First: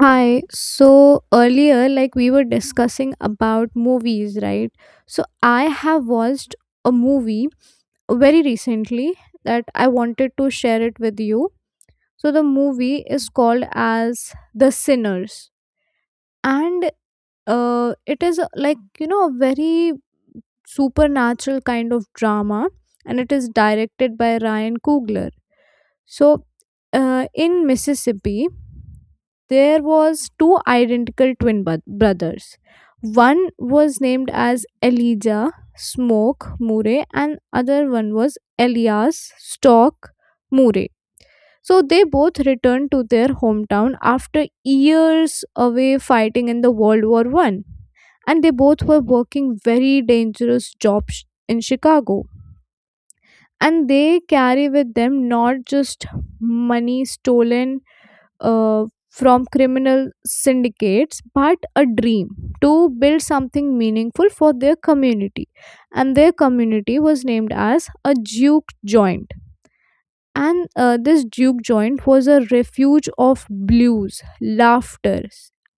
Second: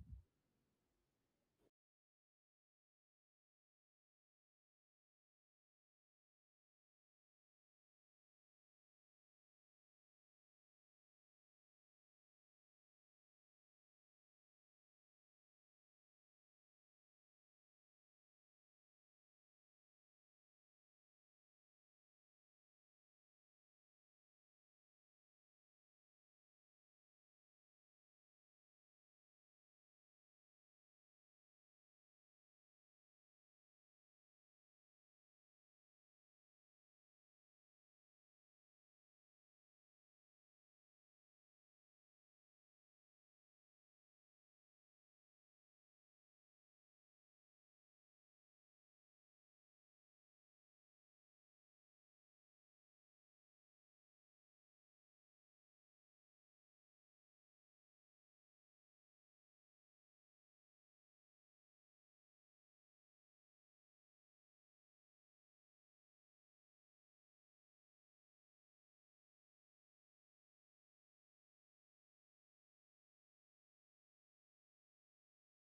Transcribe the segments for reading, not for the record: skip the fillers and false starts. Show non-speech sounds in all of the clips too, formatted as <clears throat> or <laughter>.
Hi. So earlier, like we were discussing about movies, right? So I have watched a movie very recently that I wanted to share it with you. So the movie is called as The Sinners, and it is like a very supernatural kind of drama, and it is directed by Ryan Coogler so, in Mississippi, there was two identical twin brothers. One was named as Elijah Smoke Murray, and other one was Elias Stock Murray. So they both returned to their hometown after years away fighting in the World War I, and they both were working very dangerous jobs in Chicago. And they carry with them not just money stolen uh, from criminal syndicates, but a dream to build something meaningful for their community. And their community was named as a Duke Joint. And this Duke Joint was a refuge of blues, laughter,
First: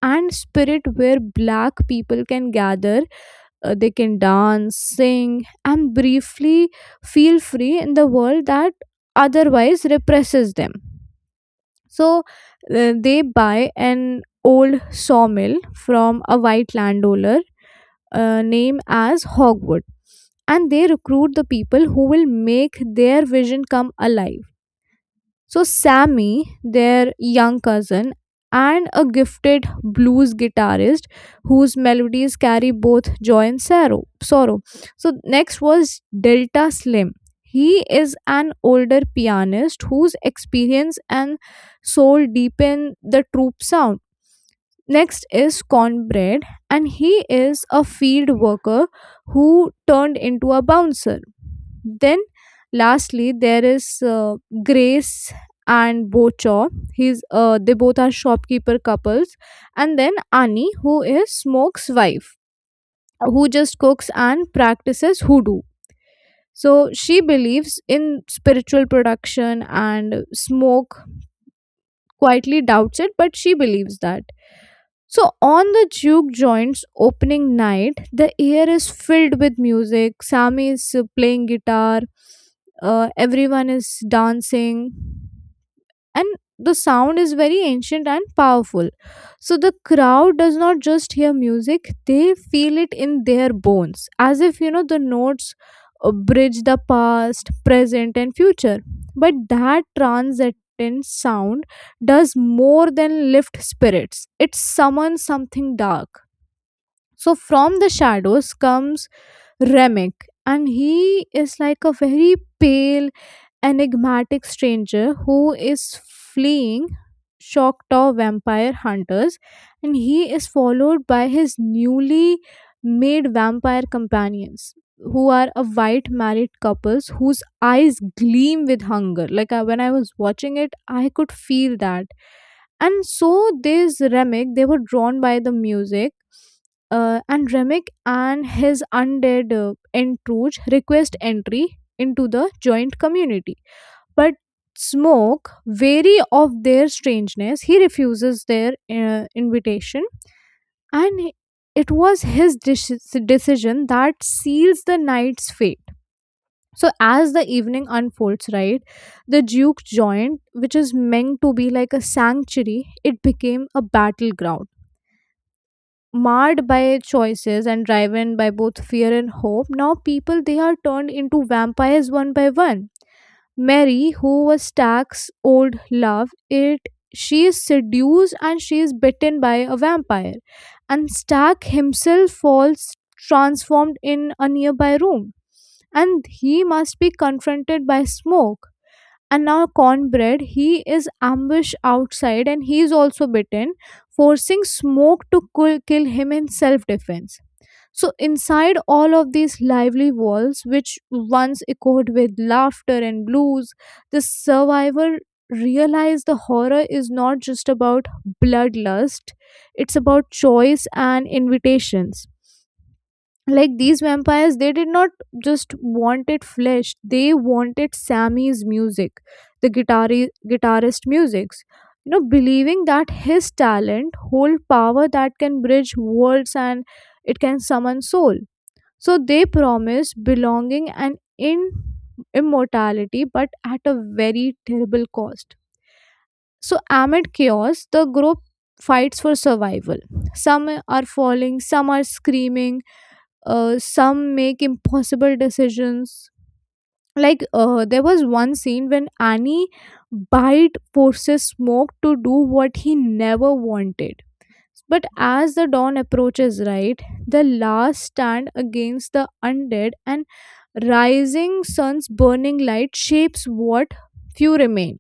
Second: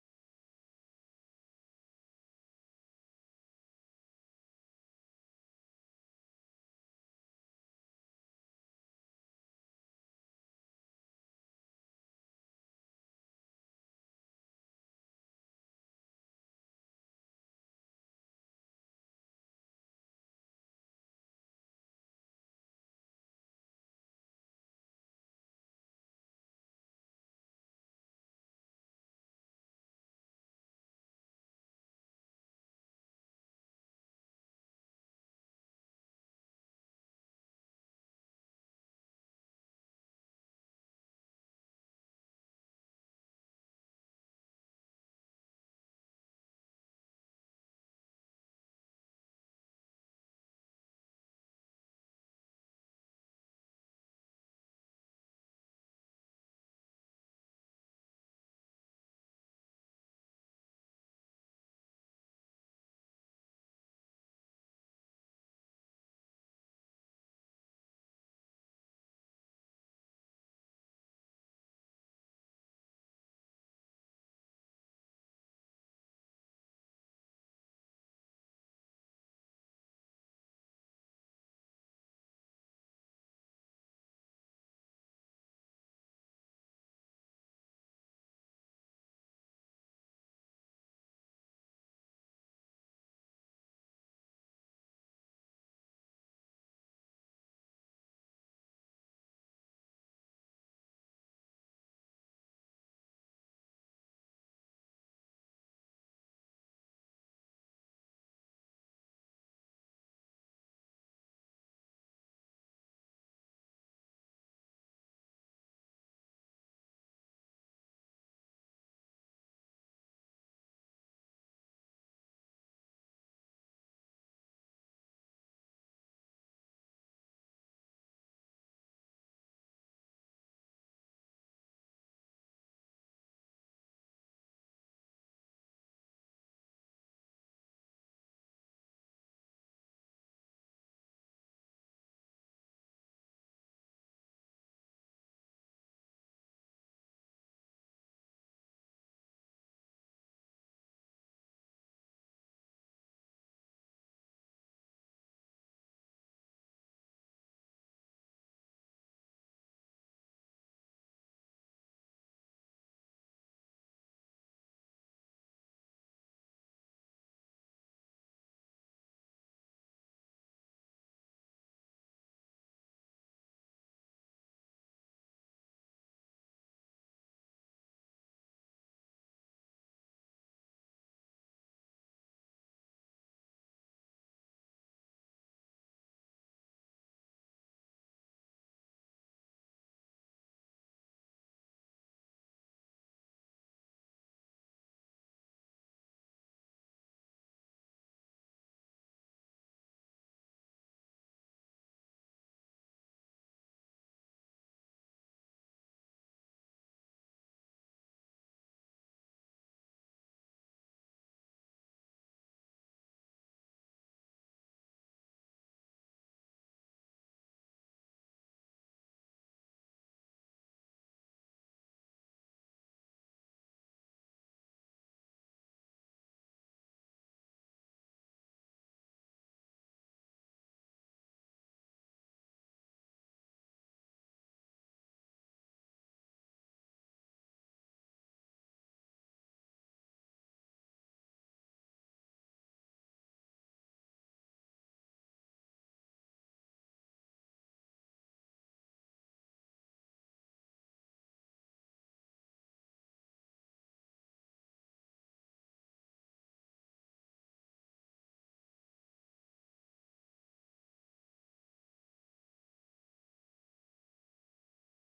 and spirit where black people can gather, they can dance, sing, and briefly feel free in the world that otherwise represses them. So they buy an old sawmill from a white landowner named as Hogwood, and they recruit the people who will make their vision come alive. So, Sammy, their young cousin, and a gifted blues guitarist whose melodies carry both joy and sorrow. So, next was Delta Slim. He is an older pianist whose experience and soul deepen the troop sound. Next is Cornbread, and he is a field worker who turned into a bouncer. Then, lastly, there is Grace and Bochaw. He's they both are shopkeeper couples, and then Annie, who is Smoke's wife, who just cooks and practices hoodoo. So she believes in spiritual production, and Smoke quietly doubts it, but she believes that. So, on the juke joint's opening night, the air is filled with music. Sami is playing guitar, everyone is dancing, and the sound is very ancient and powerful. So the crowd does not just hear music, they feel it in their bones, as if the notes bridge the past, present, and future. But that transcendent sound does more than lift spirits, it summons something dark. So from the shadows comes Remek, and he is like a very pale, enigmatic stranger who is fleeing Choctaw vampire hunters, and he is followed by his newly made vampire companions, who are a white married couples whose eyes gleam with hunger. Like I, when I was watching it, I could feel that. And so this Remick, they were drawn by the music. And Remick and his undead entrouge request entry into the joint community, but Smoke, wary of their strangeness, he refuses their invitation, and it was his decision that seals the knight's fate. So, as the evening unfolds, right, the Duke joined, which is meant to be like a sanctuary, it became a battleground. Marred by choices and driven by both fear and hope, now people they are turned into vampires one by one. Mary, who was Stack's old love, it she is seduced and she is bitten by a vampire, and Stack himself falls transformed in a nearby room, and he must be confronted by smoke. And now Cornbread, he is ambushed outside and he is also bitten, forcing Smoke to kill him in self defense. So, inside all of these lively walls, which once echoed with laughter and blues, the survivor realized the horror is not just about bloodlust, it's about choice and invitations. Like these vampires, they did not just wanted flesh, they wanted Sammy's music, the guitarist music's. Believing that his talent hold power that can bridge worlds and it can summon soul, so they promise belonging and in immortality, but at a very terrible cost. So amid chaos, the group fights for survival. Some are falling, some are screaming, some make impossible decisions. Like there was one scene when Annie bite forces Smoke to do what he never wanted. But as the dawn approaches, right, the last stand against the undead and rising sun's burning light shapes what few remain.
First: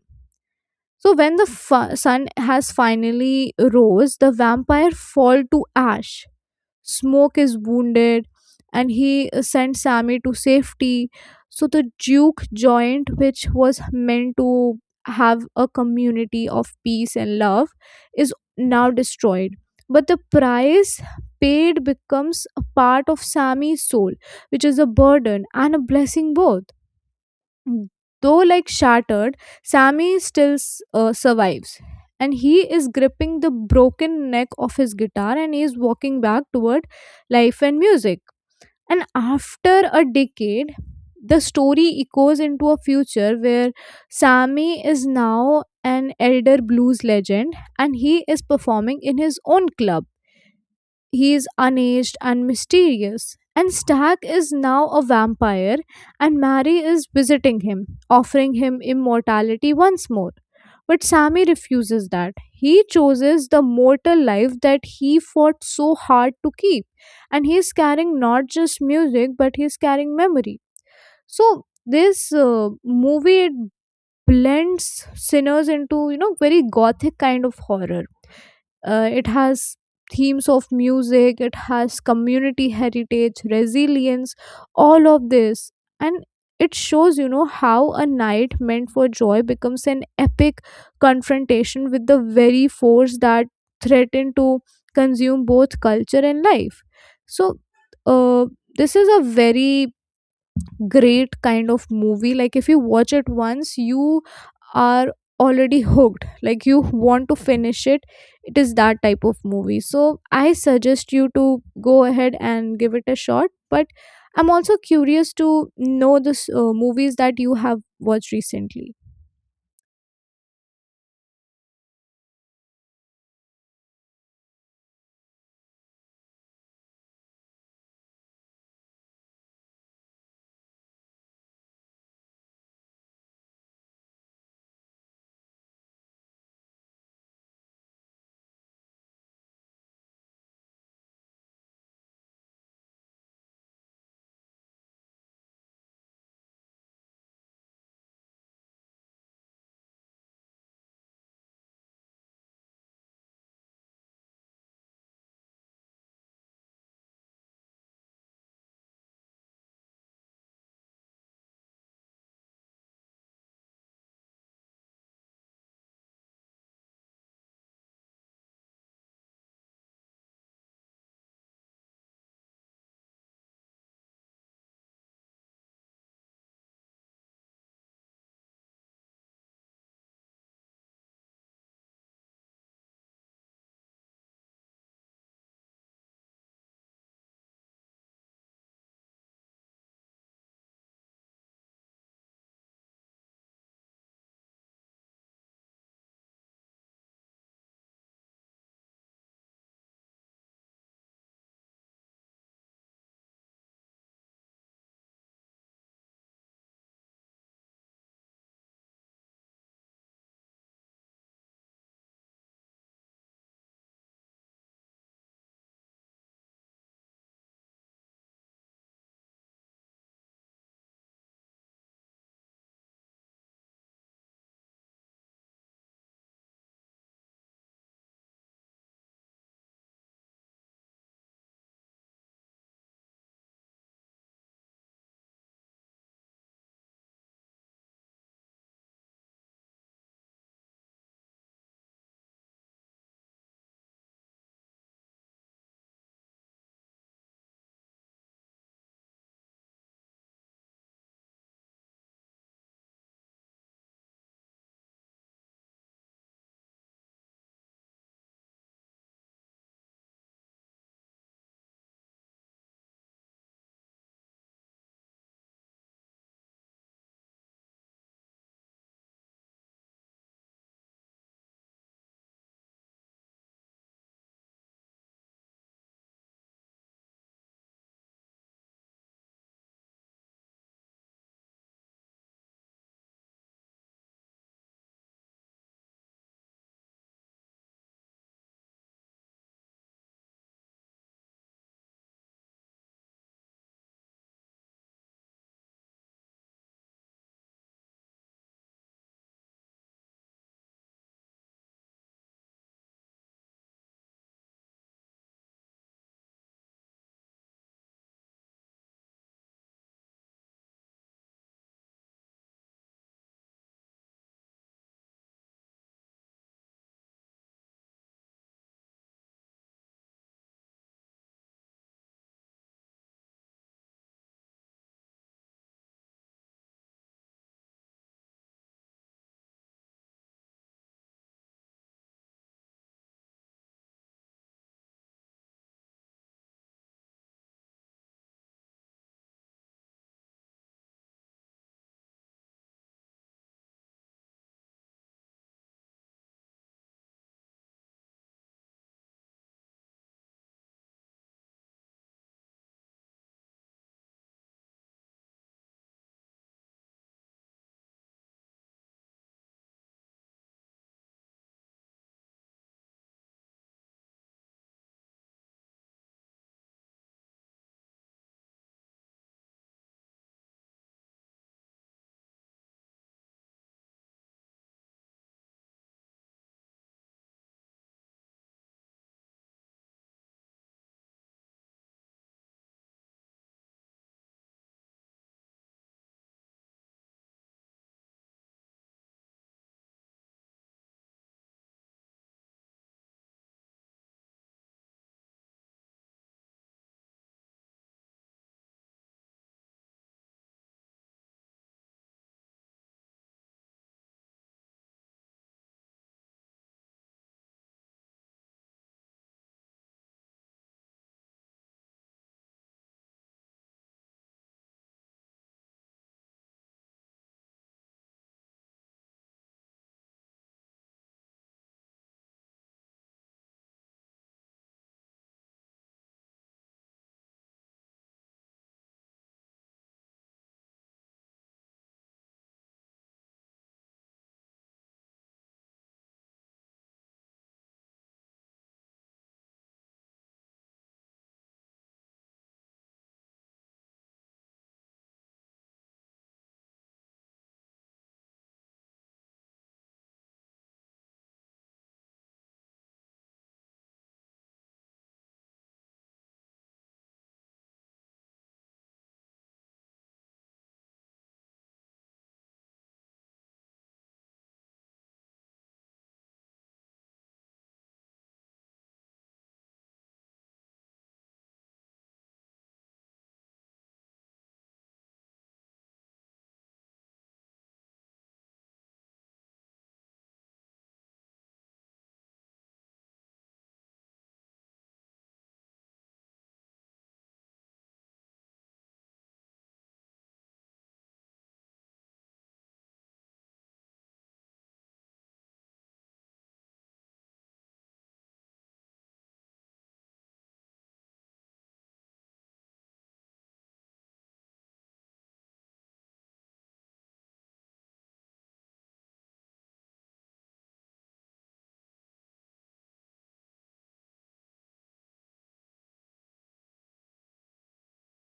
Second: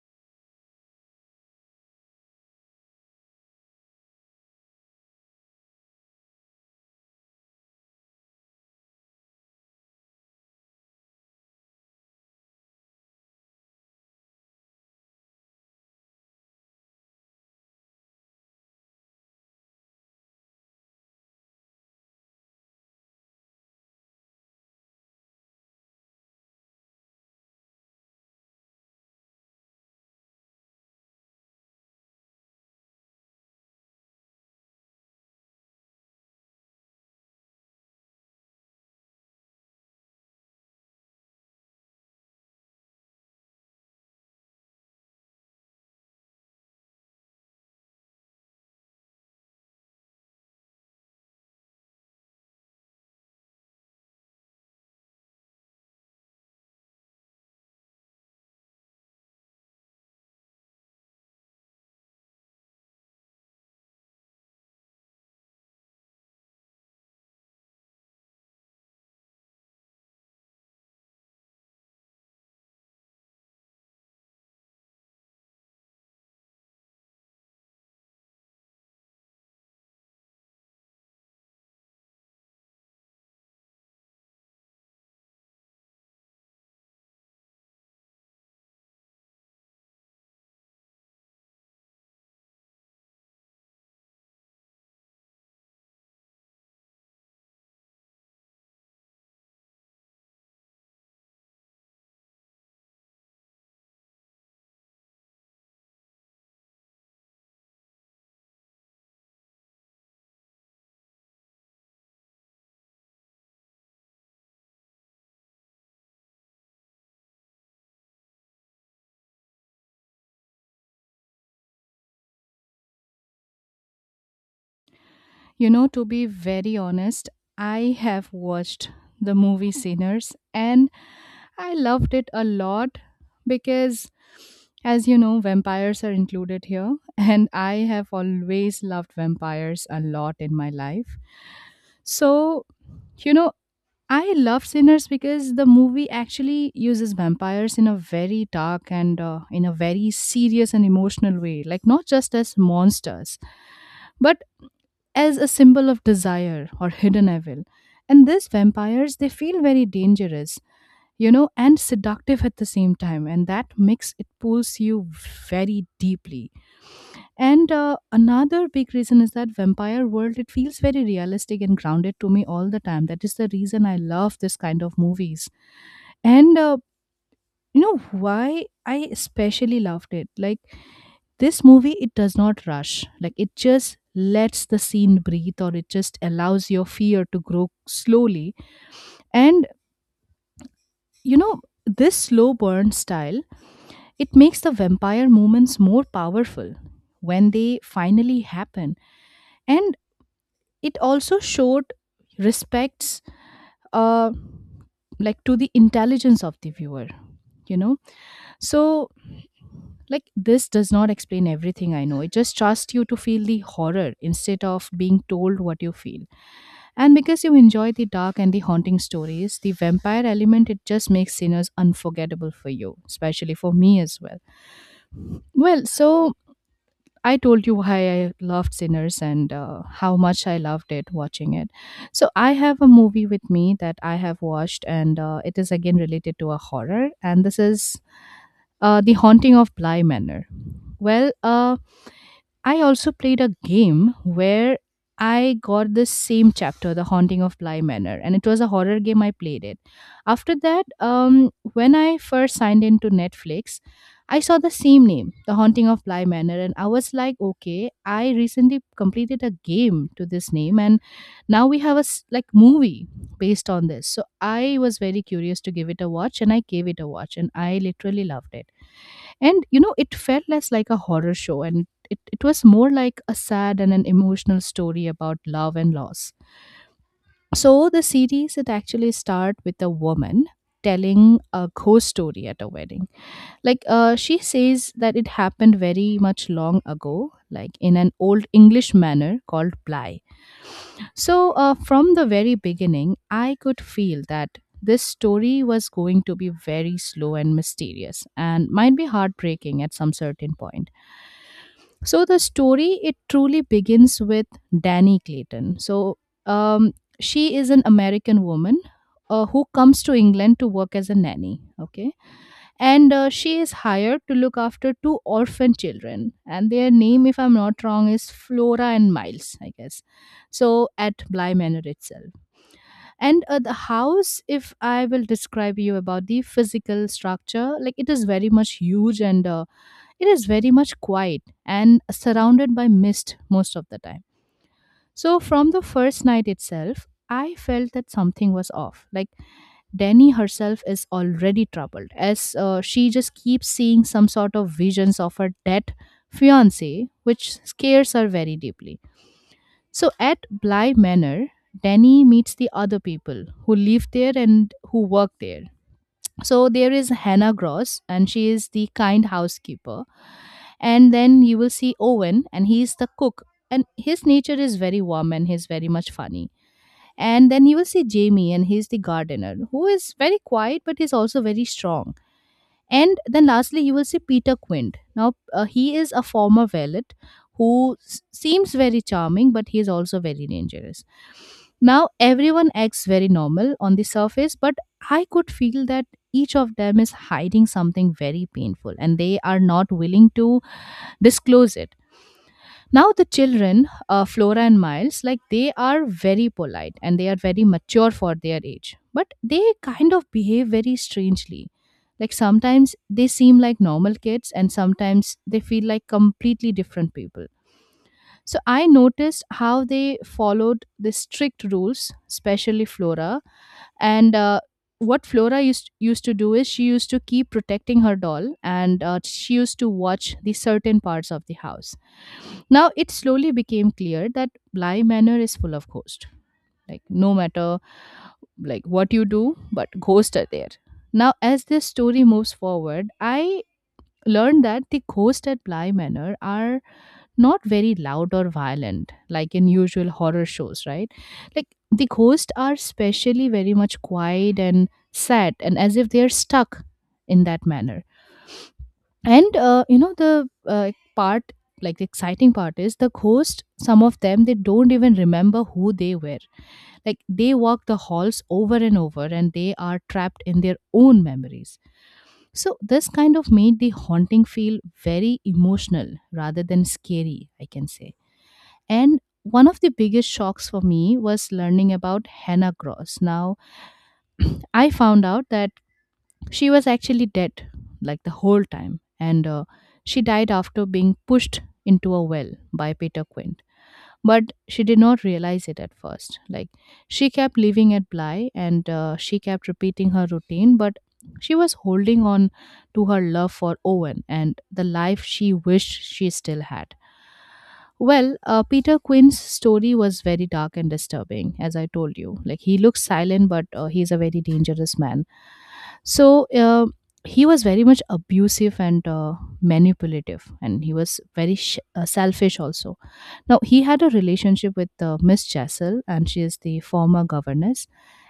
So when the sun has finally rose, the vampire fall to ash. Smoke is wounded, and he sent Sammy to safety. So the Duke joint, which was meant to have a community of peace and love, is now destroyed. But the price paid becomes a part of Sammy's soul, which is a burden and a blessing both. Though like shattered, Sammy still survives. And he is gripping the broken neck of his guitar and he is walking back toward life and music. And after a decade, the story echoes into a future where Sammy is now an elder blues legend and he is performing in his own club. He is unaged and mysterious. And Stag is now a vampire, and Mary is visiting him, offering him immortality once more. But Sammy refuses that. He chooses the mortal life that he fought so hard to keep. And he is carrying not just music, but he is carrying memory. So, this movie it blends sinners into, very gothic kind of horror. It has themes of music, it has community heritage, resilience, all of this. And it shows, how a night meant for joy becomes an epic confrontation with the very force that threatened to consume both culture and life. So, uh, this is a very great kind of movie. Like if you watch it once, you are already hooked. Like you want to finish it, it is that type of movie. So I suggest you to go ahead and give it a shot, but I'm also curious to know the movies that you have watched recently. You know, to be very honest, I have watched the movie Sinners and I loved it a lot because, as you know, vampires are included here, <laughs> and I have always loved vampires a lot in my life. So, you know, I love Sinners because the movie actually uses vampires in a very dark and, in a very serious and emotional way. Like, not just as monsters, but as a symbol of desire or hidden evil. And these vampires, they feel very dangerous, you know, and seductive at the same time. And that mix, it pulls you very deeply. And another big reason is that vampire world, it feels very realistic and grounded to me all the time. That is the reason I love this kind of movies. And, why I especially loved it. Like, this movie, it does not rush. Like it just lets the scene breathe or it just allows your fear to grow slowly. And you know, this slow burn style, it makes the vampire moments more powerful when they finally happen. And it also showed respects uh like to the intelligence of the viewer you know So, like, this does not explain everything I know. It just trusts you to feel the horror instead of being told what you feel. And because you enjoy the dark and the haunting stories, the vampire element, it just makes sinners unforgettable for you, especially for me as well. Well, so I told you why I loved Sinners and how much I loved it watching it. So I have a movie with me that I have watched, and it is again related to a horror. And this is The Haunting of Bly Manor. Well, I also played a game where I got this same chapter, The Haunting of Bly Manor, and it was a horror game. I played it. After that, when I first signed into Netflix, I saw the same name, The Haunting of Bly Manor, and I was like, okay, I recently completed a game to this name, and now we have a like movie based on this. So I was very curious to give it a watch, and I gave it a watch, and I literally loved it. And, you know, it felt less like a horror show and it was more like a sad and an emotional story about love and loss. So the series it actually start with a woman telling a ghost story at a wedding. Like she says that it happened very much long ago, like in an old English manner called ply. So from the very beginning, I could feel that this story was going to be very slow and mysterious and might be heartbreaking at some certain point. So the story it truly begins with Danny Clayton. So um, she is an American woman who comes to England to work as a nanny. Okay, and she is hired to look after two orphan children, and their name, if I'm not wrong, is Flora and Miles, I guess. So at Bly Manor itself, and the house, if I will describe you about the physical structure, like it is very much huge and. It is very much quiet and surrounded by mist most of the time. So, from the first night itself, I felt that something was off. Like, Danny herself is already troubled as she just keeps seeing some sort of visions of her dead fiance, which scares her very deeply. So, at Bly Manor, Danny meets the other people who live there and who work there. So there is Hannah Gross, and she is the kind housekeeper, and then you will see Owen, and he's the cook, and his nature is very warm and he's very much funny. And then you will see Jamie, and he's the gardener who is very quiet but he's also very strong. And then lastly you will see Peter Quint. Now he is a former valet who seems very charming but he is also very dangerous. Now everyone acts very normal on the surface, but I could feel that each of them is hiding something very painful and they are not willing to disclose it. Now the children, Flora and Miles, like they are very polite and they are very mature for their age, but they kind of behave very strangely. Like sometimes they seem like normal kids and sometimes they feel like completely different people. So I noticed how they followed the strict rules, especially Flora, and what Flora used to do is she used to keep protecting her doll, and she used to watch the certain parts of the house. Now it slowly became clear that Bly Manor is full of ghosts. Like no matter like what you do, but ghosts are there. Now as this story moves forward, I learned that the ghosts at Bly Manor are not very loud or violent like in usual horror shows, right? Like the ghosts are especially very much quiet and sad and as if they are stuck in that manner. And you know the part, like the exciting part is the ghost, some of them they don't even remember who they were. Like they walk the halls over and over and they are trapped in their own memories. So this kind of made the haunting feel very emotional rather than scary, I can say. And one of the biggest shocks for me was learning about Hannah Gross. Now, <clears throat> I found out that she was actually dead, like the whole time, and she died after being pushed into a well by Peter Quint. But she did not realize it at first. Like, she kept living at Bly and she kept repeating her routine, but she was holding on to her love for Owen and the life she wished she still had. Well, Peter Quinn's story was very dark and disturbing, as I told you. Like, he looks silent, but he's a very dangerous man. So, he was very much abusive and manipulative, and he was very selfish also. Now, he had a relationship with Miss Chessel, and she is the former governess,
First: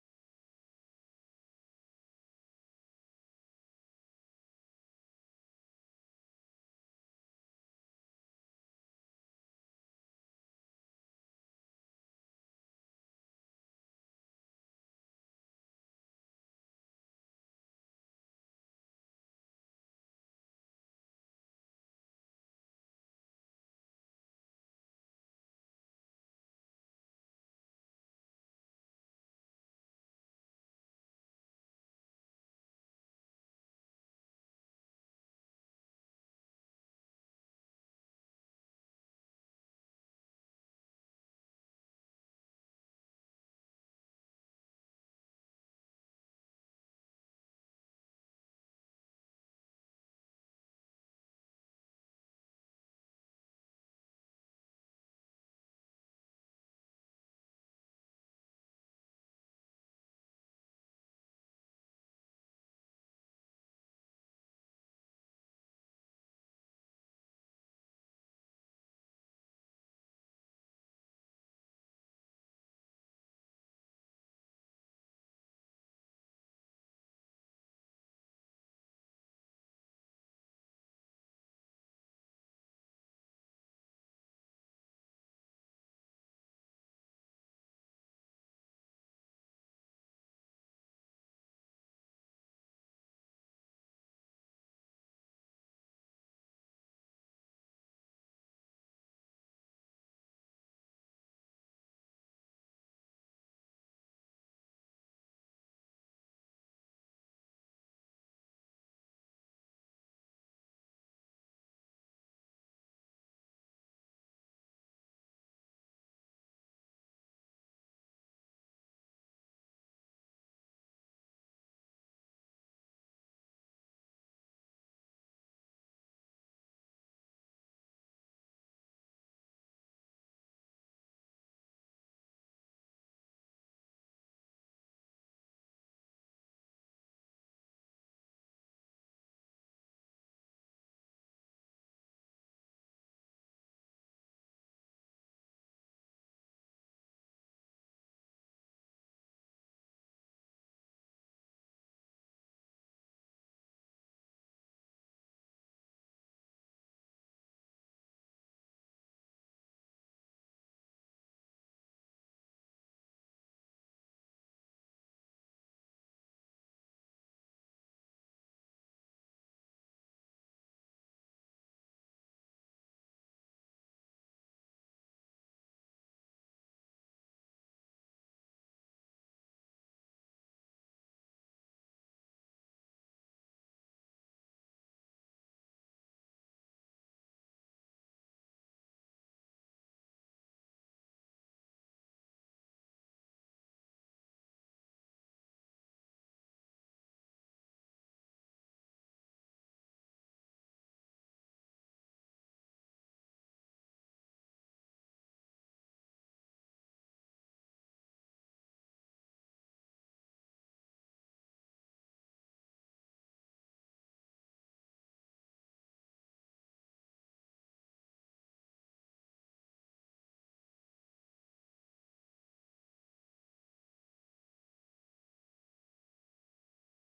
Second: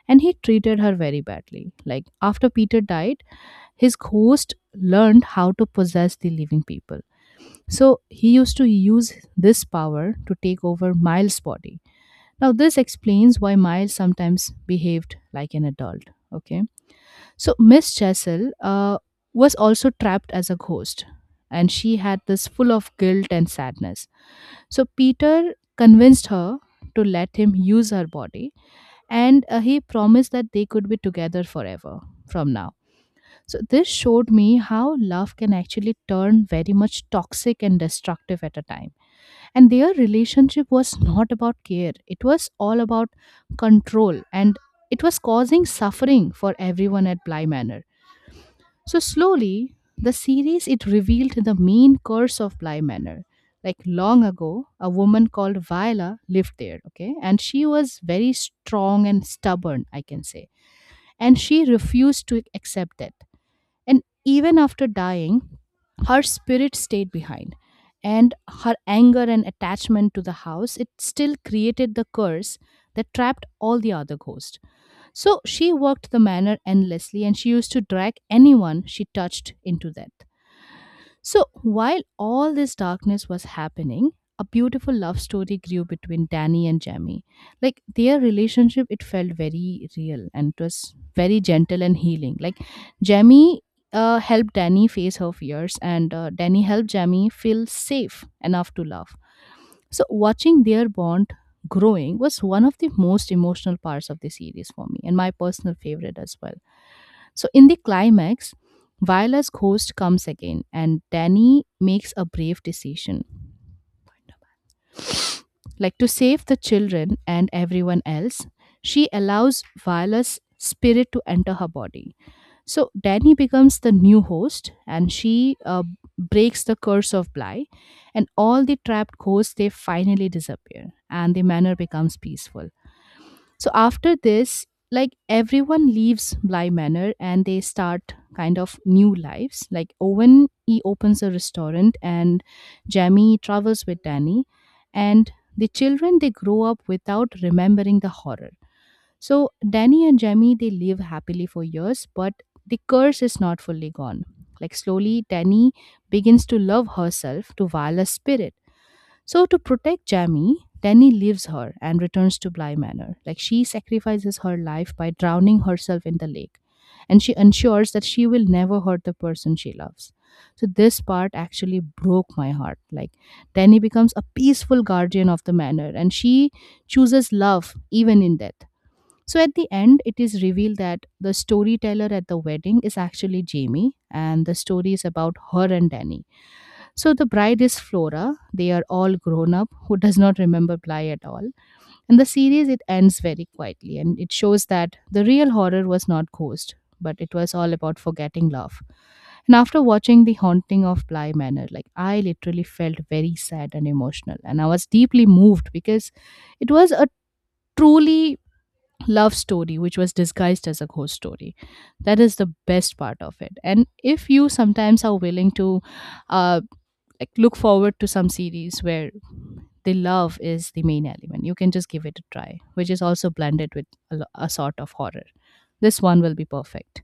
and he treated her very badly. Like, after Peter died, his ghost learned how to possess the living people. So, he used to use this power to take over Miles' body. Now, this explains why Miles sometimes behaved like an adult. Okay. So, Miss Chessel was also trapped as a ghost, and she had this full of guilt and sadness. So Peter convinced her to let him use her body, and he promised that they could be together forever from now. So this showed me how love can actually turn very much toxic and destructive at a time. And their relationship was not about care, it was all about control, and it was causing suffering for everyone at Bly Manor. So slowly, the series it revealed the main curse of Bly Manor. Like long ago, a woman called Viola lived there, okay? And she was very strong and stubborn, I can say. And she refused to accept that. And even after dying, her spirit stayed behind. And her anger and attachment to the house, it still created the curse that trapped all the other ghosts. So she worked the manor endlessly and she used to drag anyone she touched into that. So while all this darkness was happening, a beautiful love story grew between Danny and Jamie. Like their relationship, it felt very real and it was very gentle and healing. Like Jamie helped Danny face her fears, and Danny helped Jamie feel safe enough to love. So, watching their bond growing was one of the most emotional parts of the series for me and my personal favorite as well. So, in the climax, Viola's ghost comes again and Danny makes a brave decision. Like to save the children and everyone else, she allows Viola's spirit to enter her body. So Danny becomes the new host, and she breaks the curse of Bly, and all the trapped ghosts they finally disappear, and the manor becomes peaceful. So after this, like everyone leaves Bly Manor, and they start kind of new lives. Like Owen, he opens a restaurant, and Jamie travels with Danny, and the children they grow up without remembering the horror. So Danny and Jamie they live happily for years, but the curse is not fully gone. Like slowly, Danny begins to love herself to Viola's spirit. So to protect Jamie, Danny leaves her and returns to Bly Manor. Like she sacrifices her life by drowning herself in the lake, and she ensures that she will never hurt the person she loves. So this part actually broke my heart. Like Danny becomes a peaceful guardian of the manor, and she chooses love even in death. So at the end, it is revealed that the storyteller at the wedding is actually Jamie, and the story is about her and Danny. So the bride is Flora. They are all grown up, who does not remember Bly at all. And the series it ends very quietly, and it shows that the real horror was not Ghost, but it was all about forgetting love. And after watching The Haunting of Bly Manor, like I literally felt very sad and emotional, and I was deeply moved because it was a truly love story which was disguised as a ghost story. That is the best part of it. And if you sometimes are willing to uh, like look forward to some series where the love is the main element, you can just give it a try, which is also blended with a sort of horror. This one will be perfect.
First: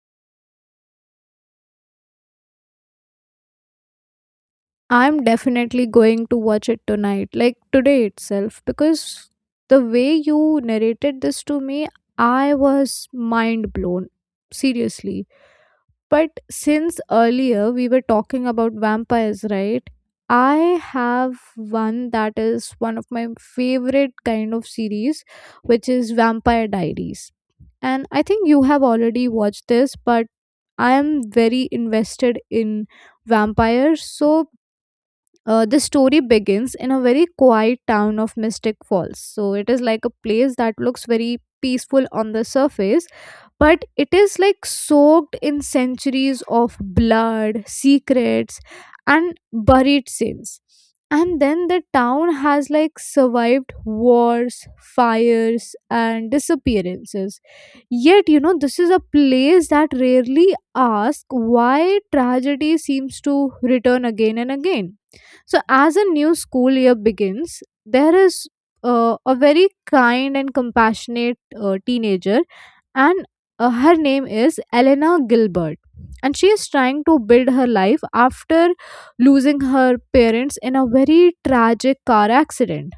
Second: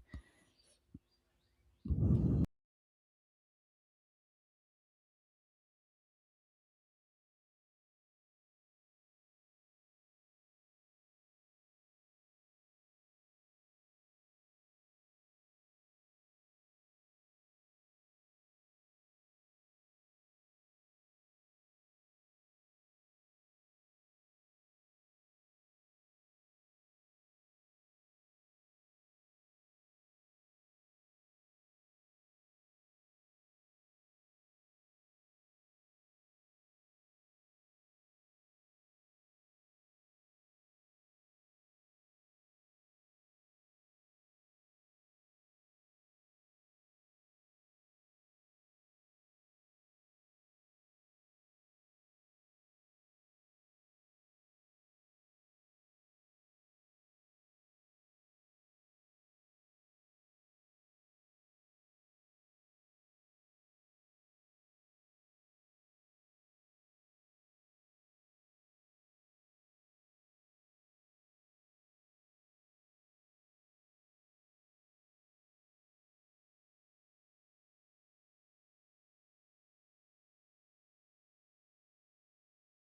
I'm definitely going to watch it tonight, like today itself, because the way you narrated this to me, I was mind blown. Seriously. But since earlier we were talking about vampires, right? I have one that is one of my favorite kind of series, which is Vampire Diaries. And I think you have already watched this, but I am very invested in vampires. So the story begins in a very quiet town of Mystic Falls. So it is like a place that looks very peaceful on the surface, but it is like soaked in centuries of blood, secrets, and buried sins. And then the town has like survived wars, fires, and disappearances. Yet, this is a place that rarely asks why tragedy seems to return again and again. So, as a new school year begins, there is a very kind and compassionate teenager, and her name is Elena Gilbert. And she is trying to build her life after losing her parents in a very tragic car accident.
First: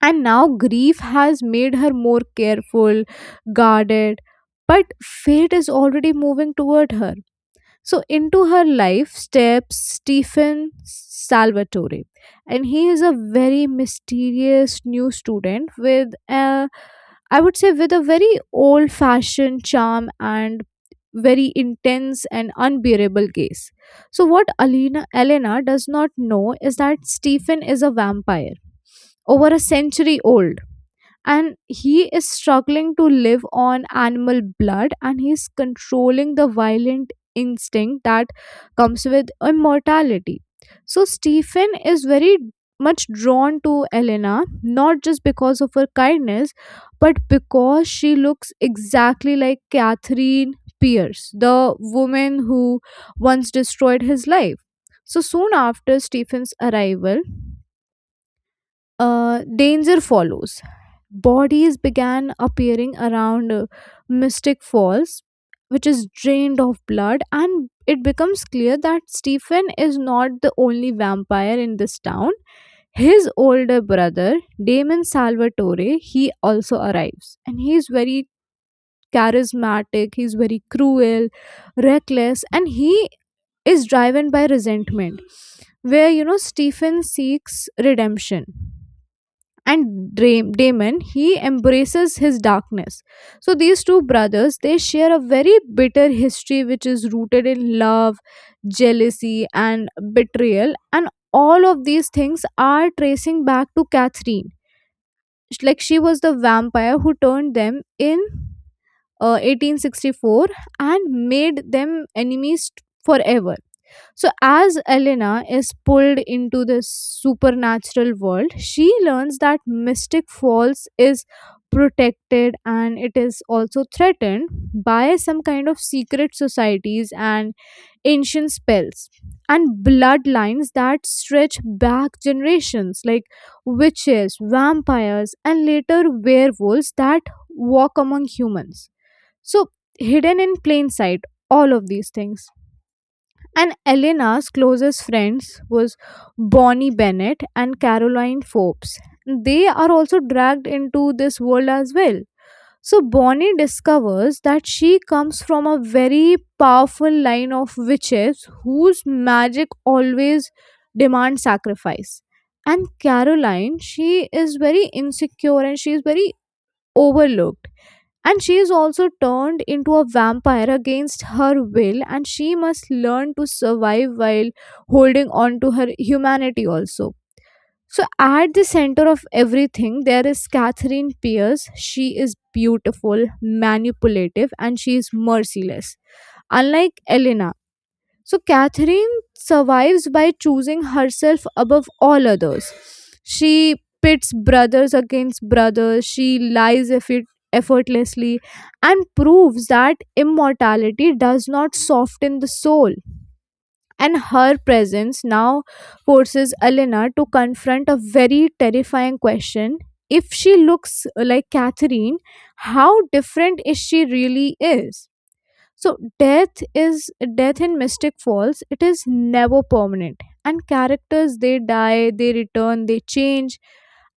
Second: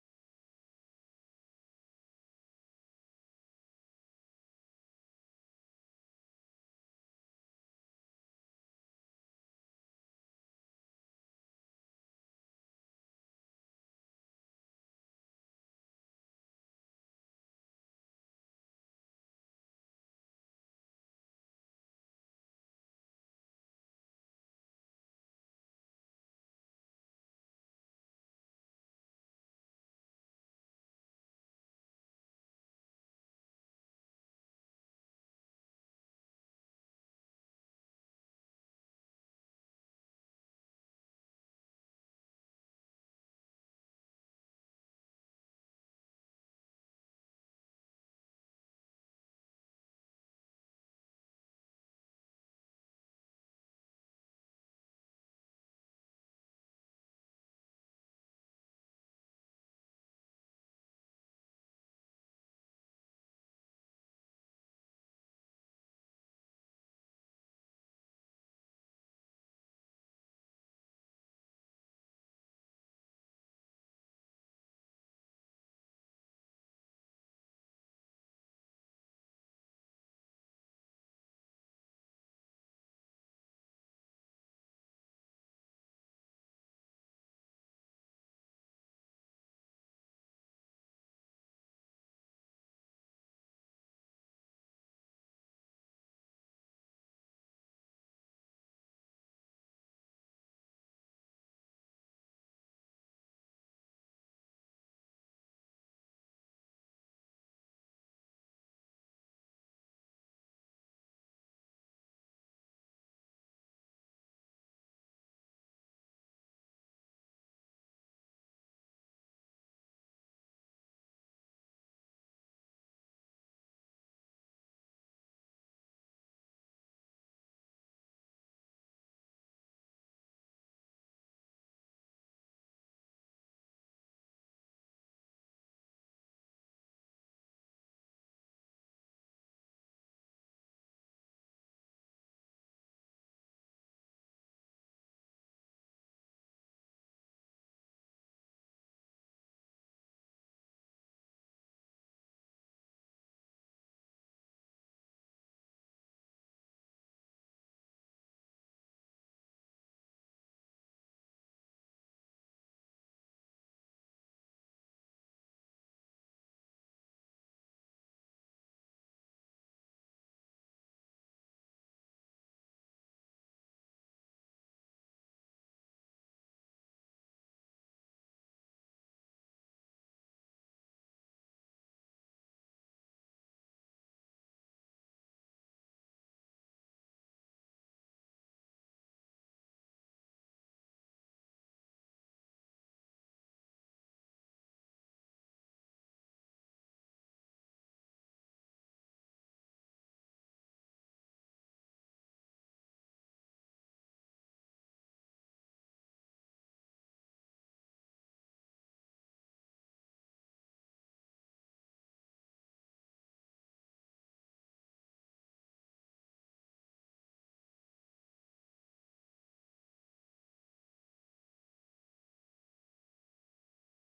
And now grief has made her more careful, guarded, but fate is already moving toward her. So, into her life steps Stephen Salvatore, and he is a very mysterious new student with a, I would say, with a very old fashioned charm and very intense and unbearable gaze. So, what Elena does not know is that Stephen is a vampire over a century old, and he is struggling to live on animal blood, and he's controlling the violent instinct that comes with immortality. So Stephen is very much drawn to Elena, not just because of her kindness, but because she looks exactly like Catherine Pierce, the woman who once destroyed his life. So soon after Stephen's arrival, danger follows. Bodies began appearing around Mystic Falls, which is drained of blood, and it becomes clear that Stephen is not the only vampire in this town. His older brother, Damon Salvatore, he also arrives, and he's very charismatic, he's very cruel, reckless, and he is driven by resentment. Where Stephen seeks redemption and Damon he embraces his darkness. So these two brothers they share a very bitter history, which is rooted in love, jealousy, and betrayal, and all of these things are tracing back to Catherine. Like she was the vampire who turned them in 1864 and made them enemies forever. So, as Elena is pulled into this supernatural world, she learns that Mystic Falls is protected and it is also threatened by some kind of secret societies and ancient spells and bloodlines that stretch back generations, like witches, vampires, and later werewolves that walk among humans. So, hidden in plain sight, all of these things, and Elena's closest friends was Bonnie Bennett and Caroline Forbes. They are also dragged into this world as well. So Bonnie discovers that she comes from a very powerful line of witches whose magic always demands sacrifice. And Caroline, she is very insecure and she is very overlooked, and she is also turned into a vampire against her will, and she must learn to survive while holding on to her humanity also. So, at the center of everything, there is Catherine Pierce. She is beautiful, manipulative, and she is merciless. Unlike Elena, so Catherine survives by choosing herself above all others. She pits brothers against brothers, she lies effortlessly, and proves that immortality does not soften the soul. And her presence now forces Elena to confront a very terrifying question. If she looks like Catherine, how different is she really is? So death is death in Mystic Falls. It is never permanent, and characters they die, they return, they change,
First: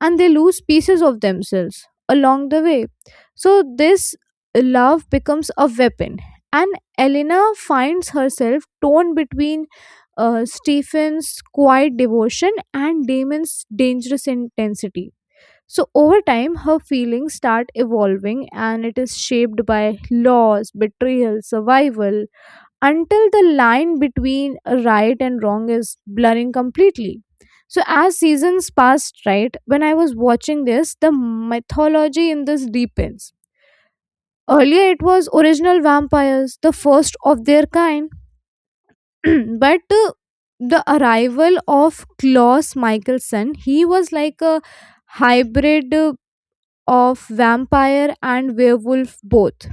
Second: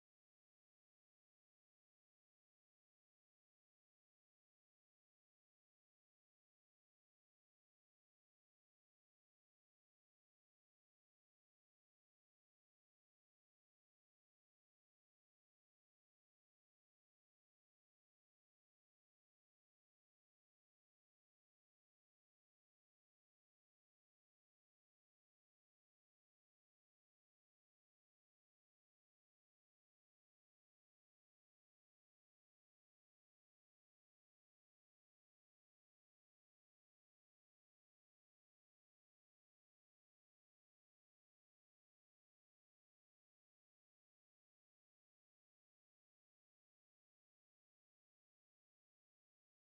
and they lose pieces of themselves along the way. So this love becomes a weapon, and Elena finds herself torn between Stephen's quiet devotion and Damon's dangerous intensity, so over time, her feelings start evolving and it is shaped by loss, betrayal, survival, until the line between right and wrong is blurring completely. So as seasons passed, right, when I was watching this, the mythology in this deepens. Earlier, it was original vampires, the first of their kind, <clears throat> but the arrival of Klaus Michelson, he was like a hybrid, of vampire and werewolf both,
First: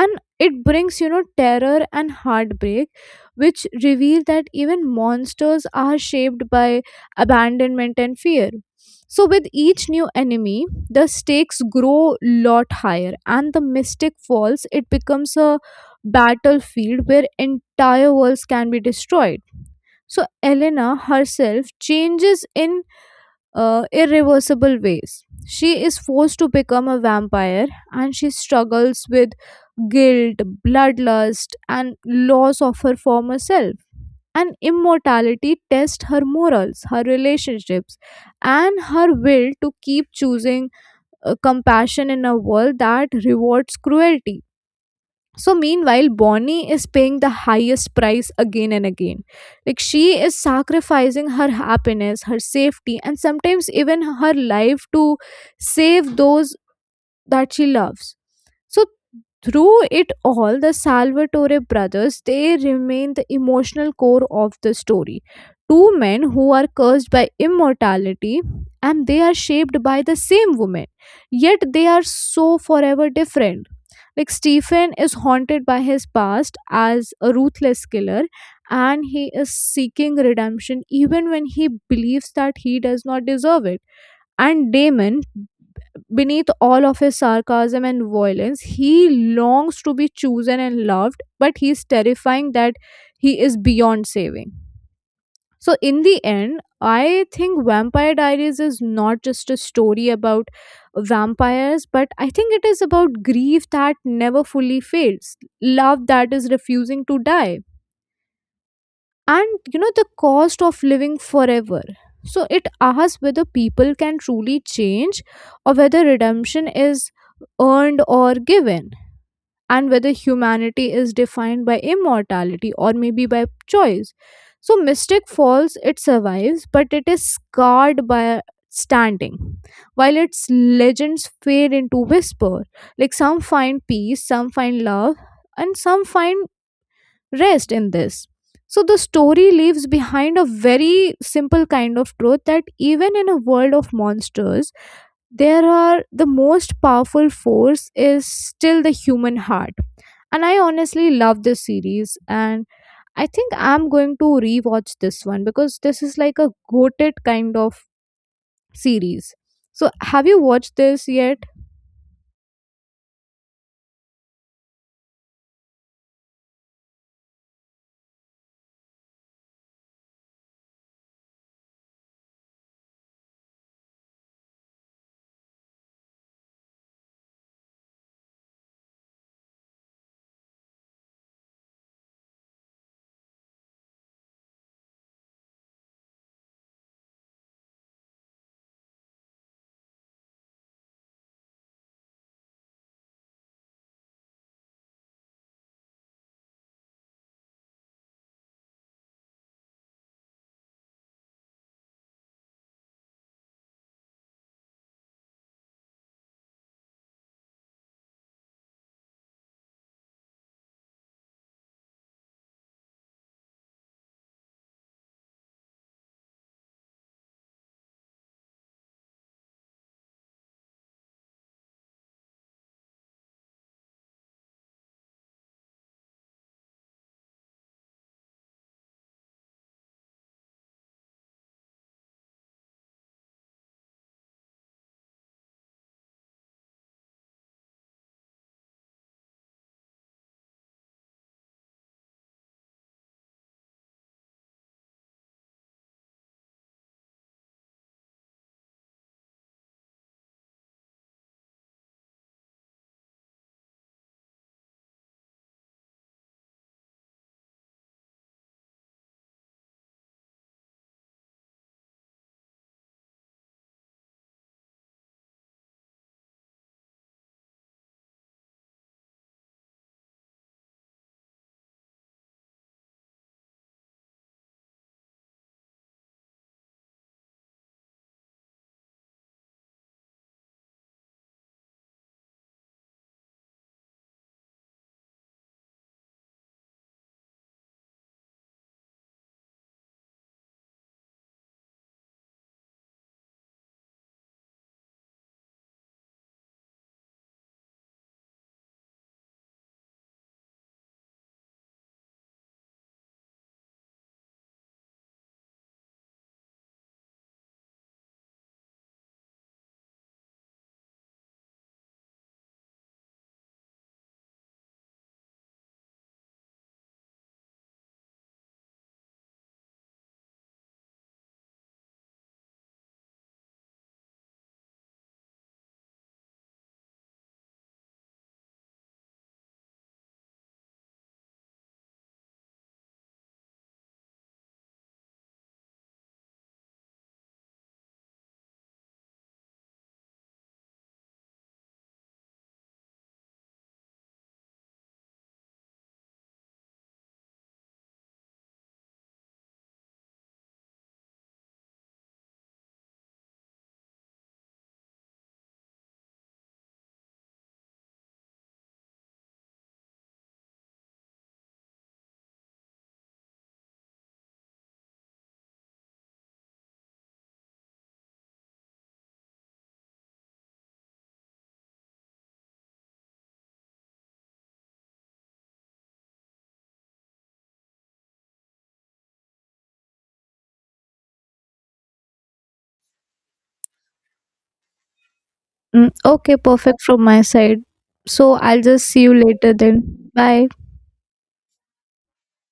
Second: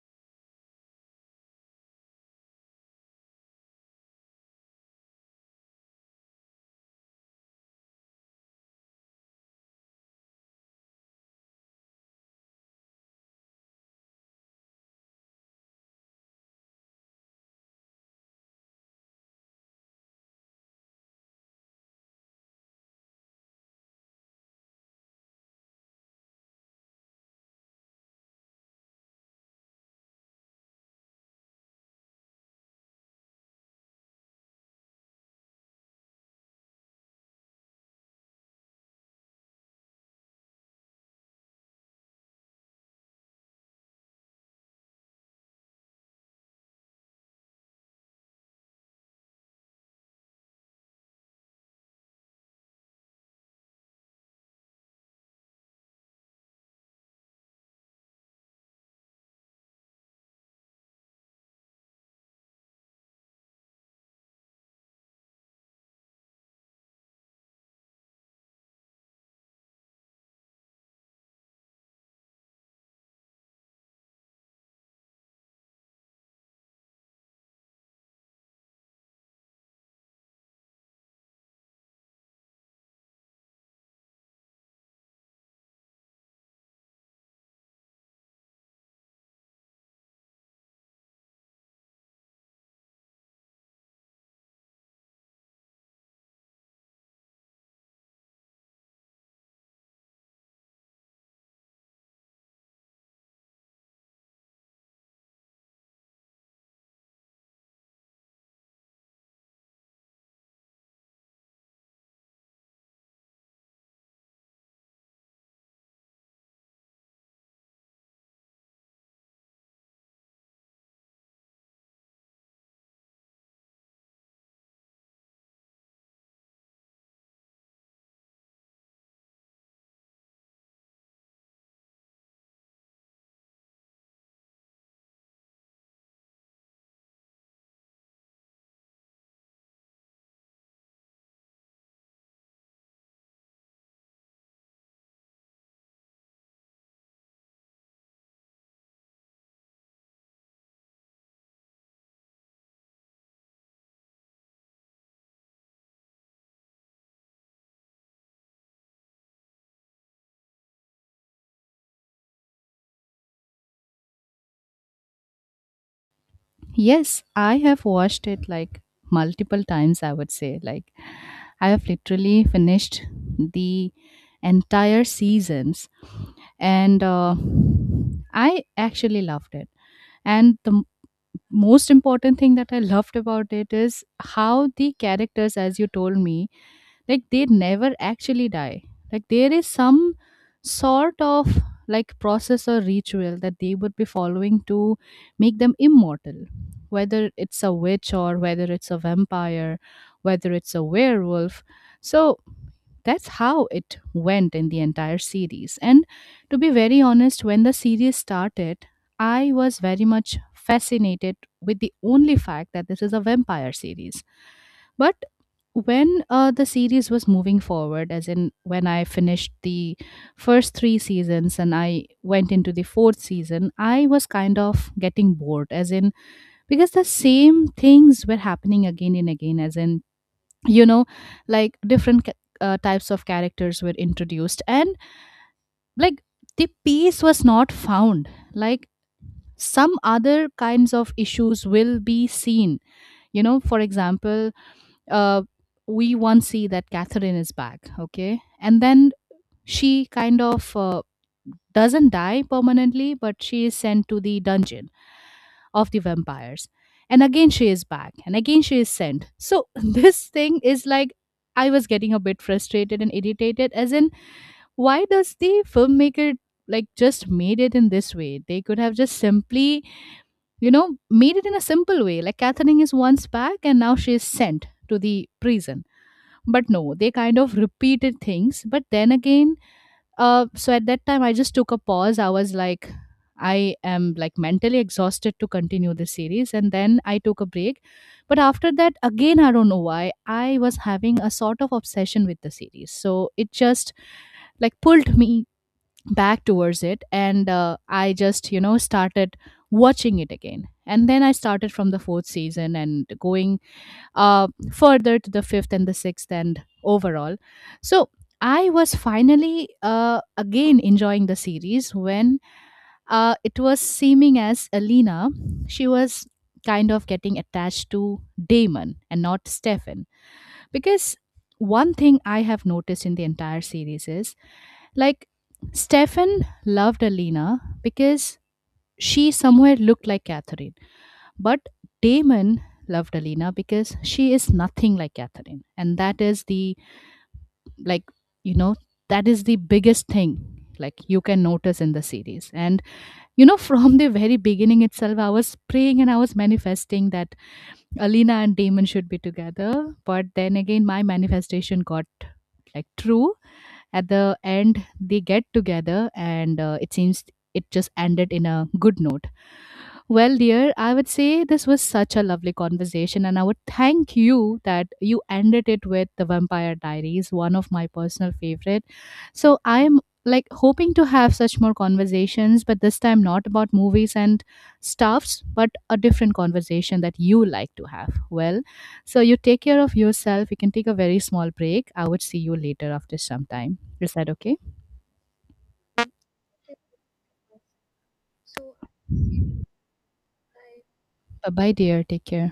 and it brings, you know, terror and heartbreak, which reveal that even monsters are shaped by abandonment and fear. So with each new enemy the stakes grow lot higher and the Mystic Falls it becomes a battlefield where entire worlds can be destroyed. So Elena herself changes in irreversible ways. She is forced to become a vampire and she struggles with guilt, bloodlust, and loss of her former self. And immortality tests her morals, her relationships, and her will to keep choosing compassion in a world that rewards cruelty. So, meanwhile, Bonnie is paying the highest price again and again. Like, she is sacrificing her happiness, her safety, and sometimes even her life to save those that she loves. So, through it all, the Salvatore brothers they remain the emotional core of the story. Two men who are cursed by immortality and they are shaped by the same woman, yet they are so forever different. Like Stephen is haunted by his past as a ruthless killer and he is seeking redemption even when he believes that he does not deserve it. And Damon, beneath all of his sarcasm and violence, he longs to be chosen and loved, but he's terrifying that he is beyond saving. So, in the end, I think Vampire Diaries is not just a story about vampires, but I think it is about grief that never fully fades, love that is refusing to die, and the cost of living forever. So, it asks whether people can truly change or whether redemption is earned or given, and whether humanity is defined by immortality or maybe by choice. So Mystic Falls, it survives, but it is scarred by standing, while its legends fade into whisper. Like some find peace, some find love, and some find rest in this. So the story leaves behind a very simple kind of truth that even in a world of monsters, there are the most powerful force is still the human heart. And I honestly love this series, and I think I'm going to rewatch this one because this is like a goated kind of series. So have you watched this yet? Yes, I have watched it, like multiple times, I would say. Like I have literally finished the entire seasons, and I actually loved it. And the most important thing that I loved about it is how the characters, as you told me, like they never actually die. Like there is some sort of like process or ritual that they would be following to make them immortal, whether it's a witch or whether it's a vampire, whether it's a werewolf. So that's how it went in the entire series. And to be very honest, when the series started, I was very much fascinated with the only fact that this is a vampire series. But when the series was moving forward, as in when I finished the first three seasons and I went into the fourth season, I was kind of getting bored, as in because the same things were happening again and again, as in, you know, like different types of characters were introduced and like the peace was not found. Like some other kinds of issues will be seen, you know. For example, uh, we once see that Catherine is back, okay, and then she kind of doesn't die permanently, but she is sent to the dungeon of the vampires. And again, she is back, and again, she is sent. So, <laughs> this thing is like, I was getting a bit frustrated and irritated, as in, why does the filmmaker like just made it in this way? They could have just simply, you know, made it in a simple way. Like, Catherine is once back, and now she is sent to the prison. But no, they kind of repeated things. But then again, so at that time, I just took a pause. I was like, I am like mentally exhausted to continue this series. And then I took a break. But after that, again, I don't know why, I was having a sort of obsession with the series. So it just like pulled me back towards it. And I just, you know, started watching it again. And then I started from the fourth season and going further to the fifth and the sixth and overall. So I was finally again enjoying the series when it was seeming as Alina, she was kind of getting attached to Damon and not Stefan. Because one thing I have noticed in the entire series is like Stefan loved Alina because she somewhere looked like Catherine, but Damon loved Alina because she is nothing like Catherine. And that is the, like, you know, that is the biggest thing, like, you can notice in the series. And, you know, <laughs> from the very beginning itself, I was praying and I was manifesting that Alina and Damon should be together. But then again, my manifestation got like true. At the end, they get together, and it seems it just ended in a good note. Well, dear, I would say this was such a lovely conversation, and I would thank you that you ended it with The Vampire Diaries, one of my personal favorite. So I'm like hoping to have such more conversations, but this time not about movies and stuffs, but a different conversation that you like to have. Well, so you take care of yourself. You can take a very small break. I would see you later after some time. Is that okay? Mm, okay, perfect from my side. So I'll just see you later then. Bye. Bye bye, dear. Take care.